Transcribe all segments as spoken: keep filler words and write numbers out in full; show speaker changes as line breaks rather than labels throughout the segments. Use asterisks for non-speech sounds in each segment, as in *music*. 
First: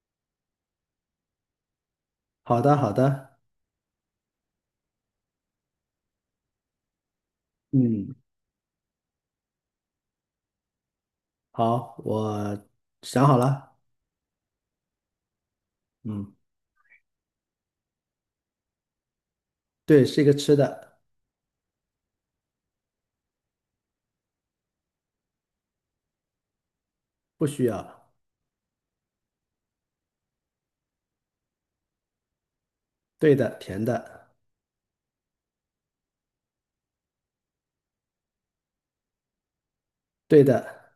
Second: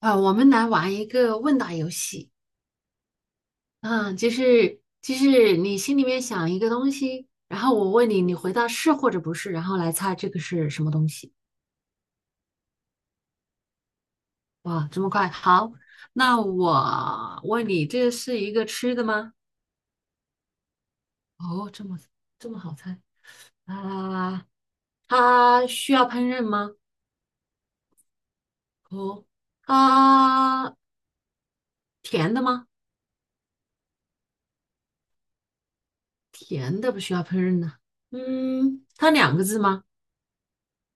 啊，我们来玩一个问答游戏。
好的，好的，
嗯，就是就是你心里面想一个东西，然后我问
嗯，
你，你回答是或者不是，然后来猜这个是什么东西。
好，我想好了。
哇，这么快！好，
嗯，
那我问你，这是一个吃的吗？
对，是一个吃的。
哦，这么这么好猜啊？它需要烹饪吗？
不需要。
哦，啊，甜的吗？
对的，甜的。
甜的不需要烹饪呢。嗯，它两个字吗？
对的。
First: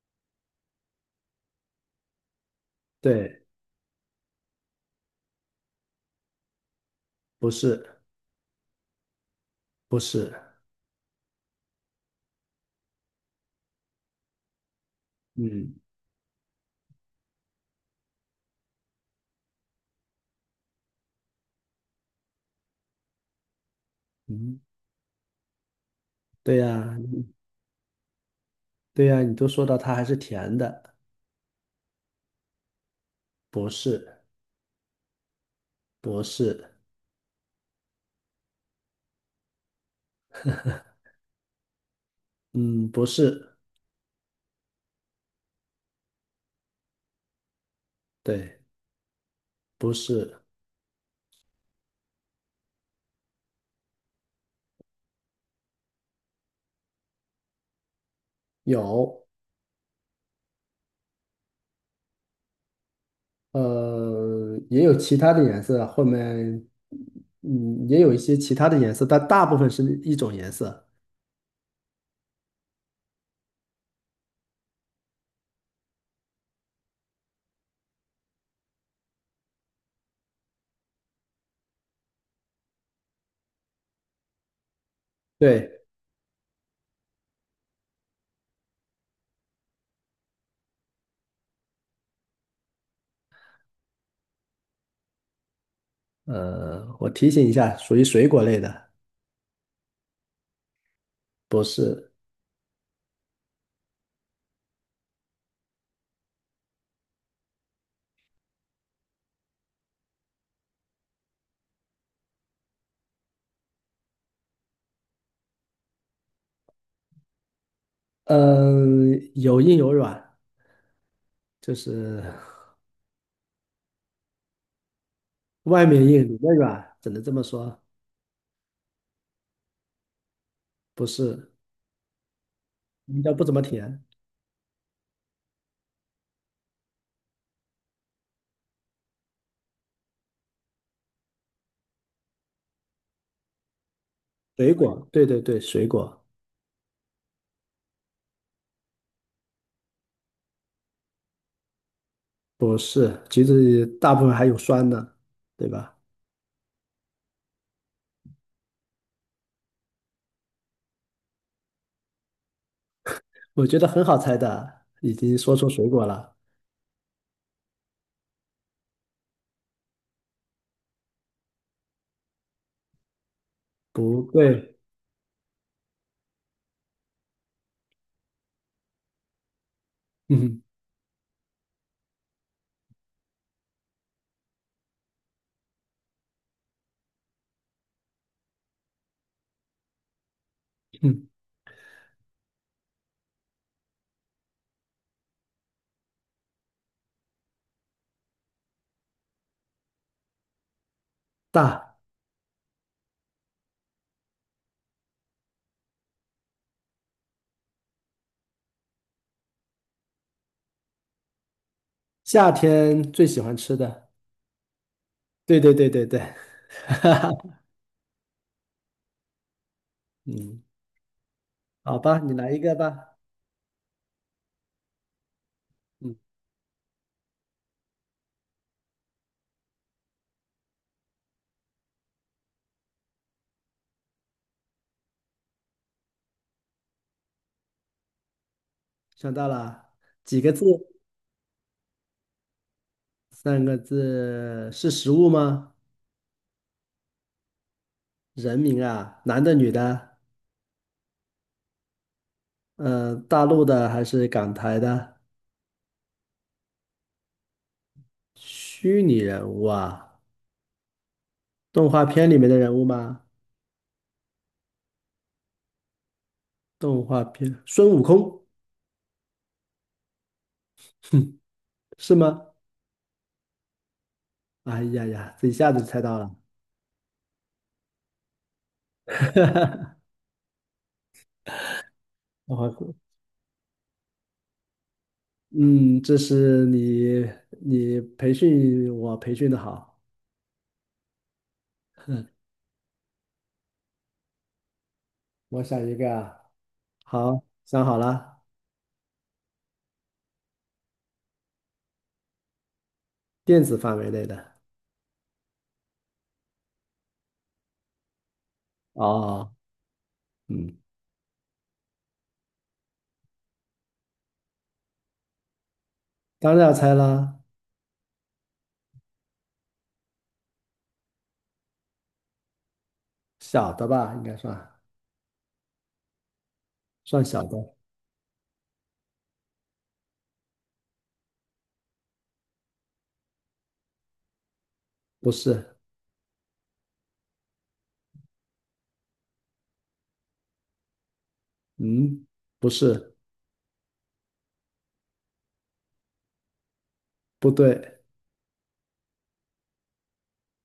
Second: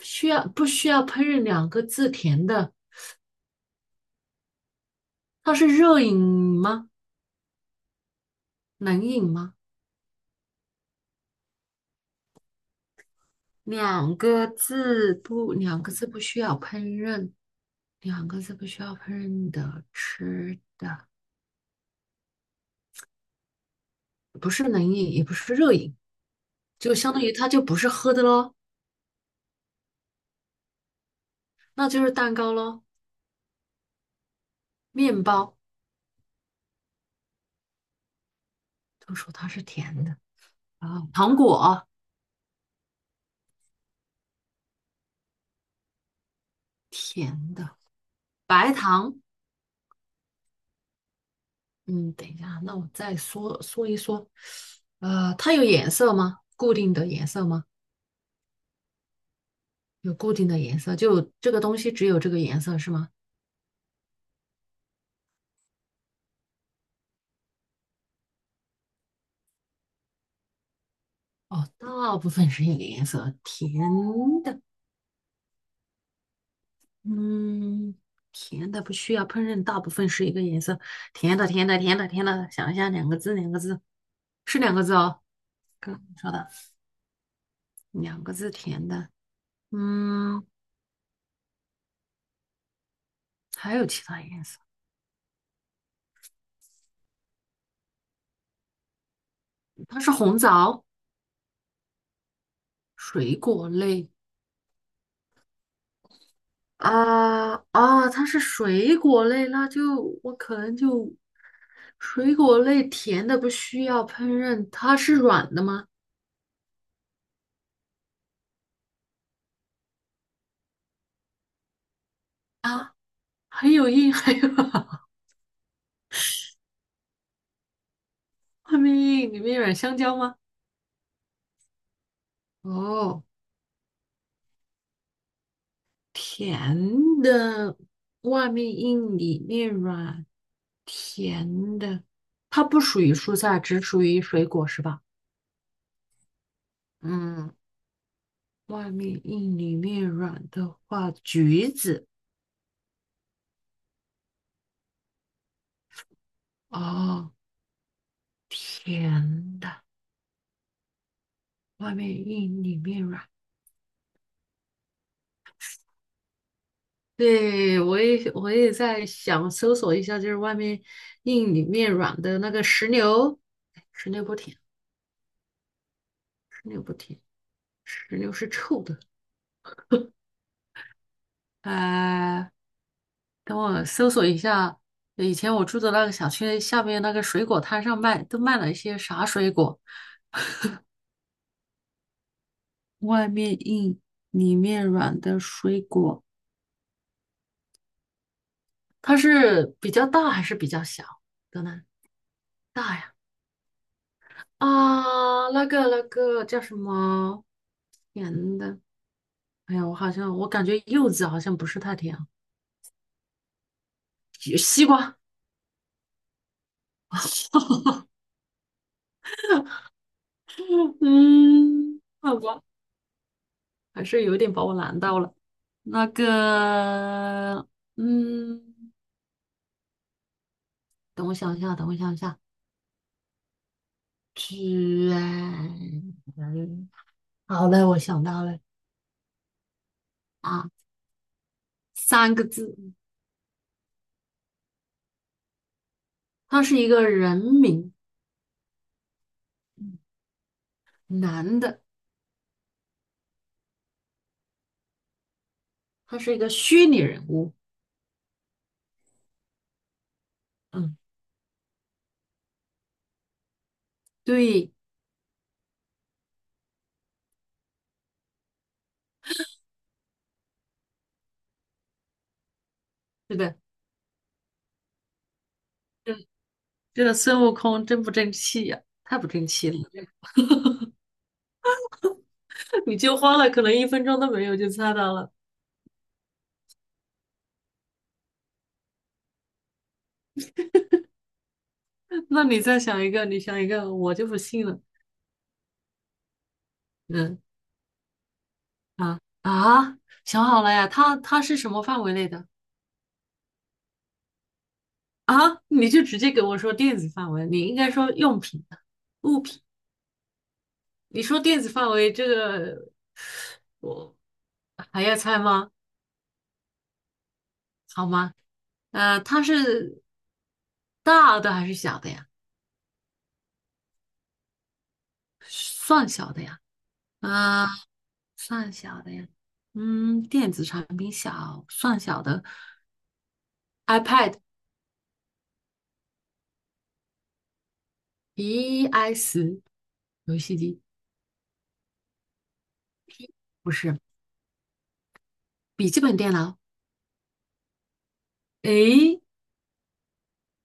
需要不需要烹饪两个字甜的？
对。
它是热饮吗？
不是。
冷饮吗？
不是。
两个字不，
嗯
两个字不需要烹饪，两个字不需要烹饪的吃的，不
嗯，
是冷饮，也不是热饮，
对
就
呀。
相当于它就不是喝的咯，
对呀，你都说到它还是甜的。
那就是蛋糕咯，
不是。
面包
不是。
都说它是甜的啊，糖果
嗯，不是。
甜的，
对。
白糖，
不是。
嗯，等一下，那我再说说一说，呃，它有颜色吗？固定的颜色吗？
有。
有固定的颜色，就这个东西只有这个颜色是吗？
呃，也有其他的颜色，后面，嗯，也有一些其他的颜色，但大部分是一种颜色。
哦，大部分是一个颜色，甜的，嗯，甜的不需要烹饪，大部分是一个颜色，甜的，甜的，甜的，甜的，想一下，两个字，两个字，是两个字哦，
对。
刚刚说的两个字甜的，嗯，还有其他颜色，
呃，我提醒一下，属于水果类的。
它是红枣，
不是。
水果类，啊啊，它是水果类，那就我可能就水果类甜的不需要烹饪，它是软的吗？
嗯、有硬有软，就是 *laughs*
啊，还有硬，还有 *laughs*
外面硬，里面软，只能这么说。
外面硬，里面软，香蕉吗？
不是，应
哦，
该不怎么甜。
甜的，外面硬，里面软，甜的，它不属于蔬菜，只属于水果
水
是吧？
果，对对对，水果。
嗯，外面硬，里面软的话，橘子。
不是，橘子大部分还有酸的，对吧？
哦，甜的。外面硬里面软。
我觉得很好猜的，已经说出水果了。
对，我也我也在想搜索一下，就是外面硬里面软的那个石榴，哎石
不
榴不甜，
对。
石榴不甜，石榴是臭的。
嗯
呃，等我搜索一下，以前我住的那个小区下面那个水果摊上卖，都卖了一些啥水果？
嗯。
外面硬里面软的水果，它是比较大还是比较小的呢？
大。
大呀。啊，那个那个叫什么甜的？哎呀，我好像我感觉柚子好像不是太甜，
夏天最喜欢吃的。
西西瓜。
对对对对对，*laughs* 哈哈。
*laughs*
嗯，好
嗯，
吧，你
好
来一
吧，
个吧。
还是有点把我难到了。那
嗯。
个，嗯，等我想一下，等我想一下，居然，好的，我想到了
想到了几个字？
啊，三个字，
三个字是食物吗？
他是一个人名，
人名啊，男的女的？
男的，
呃，大陆的还是港台的？
他是一个虚拟人物。
虚拟人物啊，
嗯，
动画片里面的人物吗？
对，
动画片，孙悟空是吗？
是的。
哎呀呀，这一下子就猜到
这
了。
这个孙悟空真不争气呀、太不争气了！
*laughs*
*laughs*
我，
你就花了可能一分钟都没有就猜到了，
嗯，这是你你培训我培训的好。
*laughs* 那你再想一个，你想一个，我就不信了。
我想一个啊，
嗯
好，想好了。
啊啊，想好了呀，它它是什么范围内的
电子范围内的。
啊？你就直接给我说电子范围，你应该说用品的物
哦。
品。
嗯。
你说电子范围这个，我还要猜吗？
当然要猜啦。
好吗？呃，它是大的还是小的呀？
小的吧，应该算
算小的呀？
算小
嗯、
的。
算小的呀，嗯，电子产品小，算小的，iPad、
不是。
，i s 游戏机
嗯，不是。
不是，笔记本电脑，
不对。
诶，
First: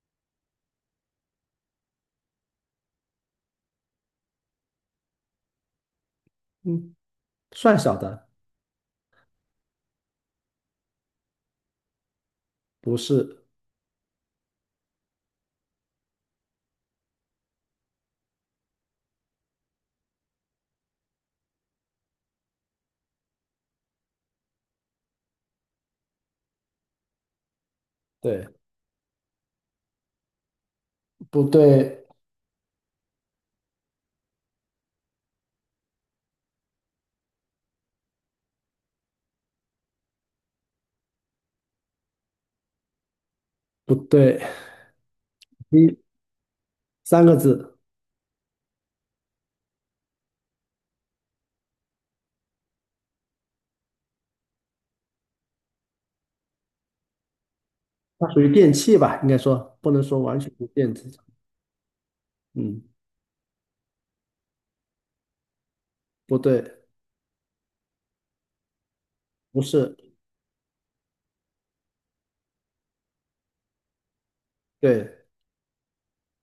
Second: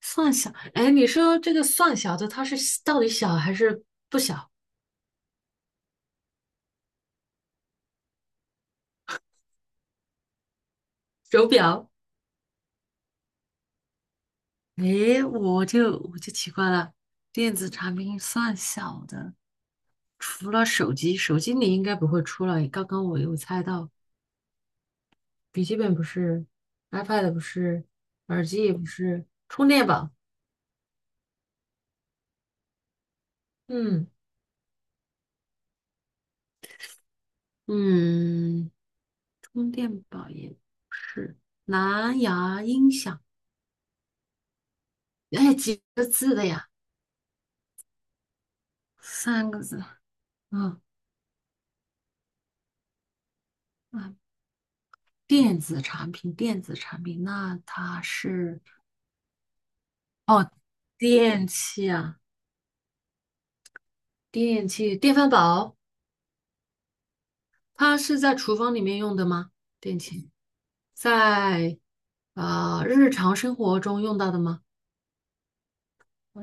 算小，诶，你说这个算小的，它是到底小还是不小？
嗯，算小的。
手表，
不是。
诶，我就我就奇怪了，电子产品算小的，除了手机，手机你应该不会出了，刚刚我有猜到，笔记本不是，iPad 不是，耳
对。
机也不是，充电宝。
不对。
嗯，嗯，充电宝也是，蓝牙音响，
不对。
哎，几
一
个字的呀？
三个字。
三个字。嗯啊，电子产品，电子产品，那它
它属于
是
电器吧，应该说不能说完全不电子。
电器啊，
嗯，
电器，电饭煲，
不对。
它是在厨房里面用的吗？
不是。
电器在呃日常生活中用到的吗？
对。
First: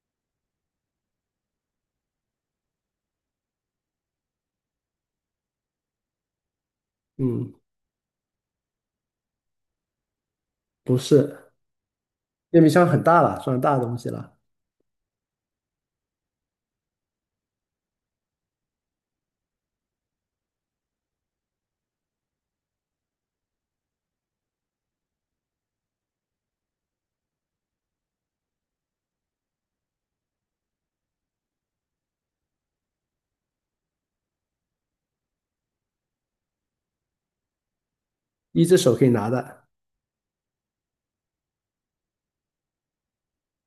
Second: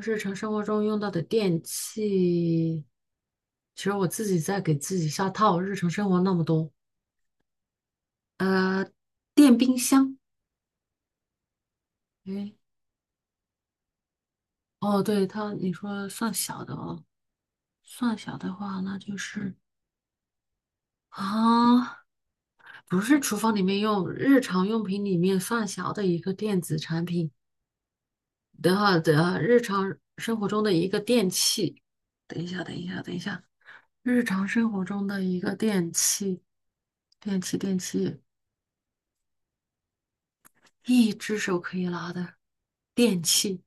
日常生活中用到的电器，其实我自己在给自己下套，日常生活那么多。
嗯，
电冰箱，
不是。
诶，
电冰箱很大了，算大的东西了。
哦，对，它，你说算小的哦，算小的话，那就是啊，不是厨房里面用，日常用品里面算小的一个电子产品的话的日常生活中的一个电器。等一下，等一下，等一下，日常生活中的一个电器，电器，电器，
一只手可以拿的。
一只手可以拿的电器。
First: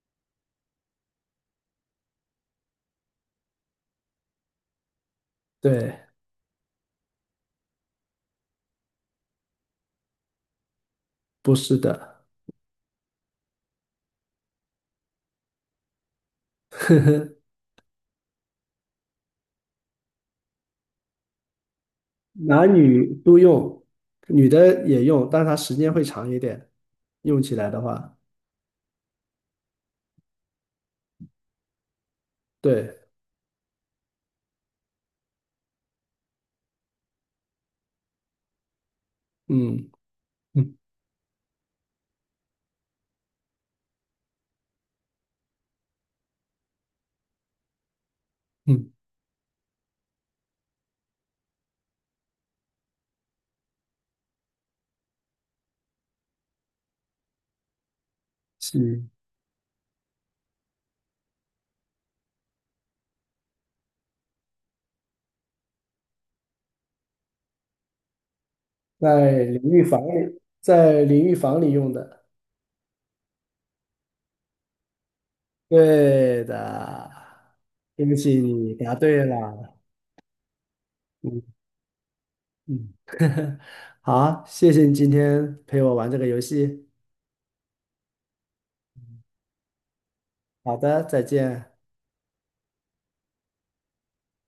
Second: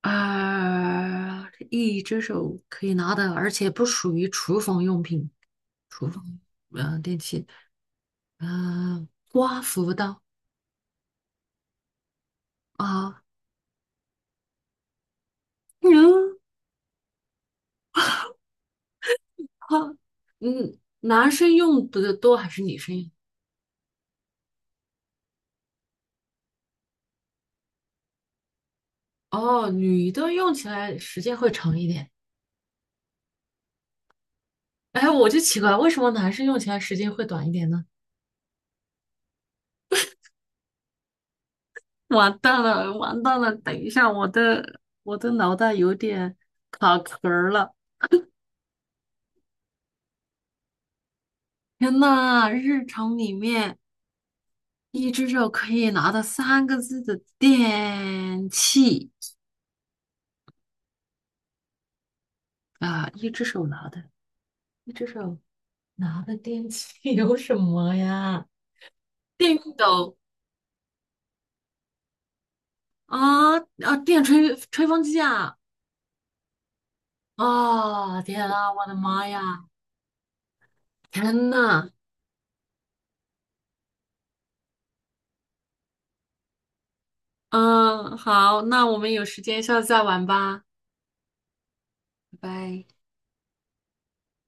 啊、一只手可以拿的，而且不属于厨房用品，
对。
厨房呃电器，嗯、刮胡刀
不是的。
啊，嗯，好，嗯，男生用的多还是
男
女生用？
女都用，女的也用，但是它时间会长一点，用起来的话。
哦，女的用起来时间会长一点。
对。
哎，我就奇怪，为什么男生用起来时间会短一点呢？
嗯嗯
*laughs* 完蛋了，完蛋了！等一下，我的我的脑袋有点卡壳儿了。
嗯。
天呐，日常里面。一只手可以拿到三个字的电
是
器啊，一只手拿的，一只手拿的电器 *laughs* 有什么呀？
在
电
淋
熨
浴房
斗
里，在淋浴房里用的。
啊啊，电吹吹风机啊！
对的。对不
啊，
起，
天啊，
你
我
答
的
对
妈呀！
了。嗯
天呐，
嗯。好，谢谢你今天陪我玩这个游戏。
嗯，好，那我们有时间下次再玩吧，
好的，再见。
拜拜。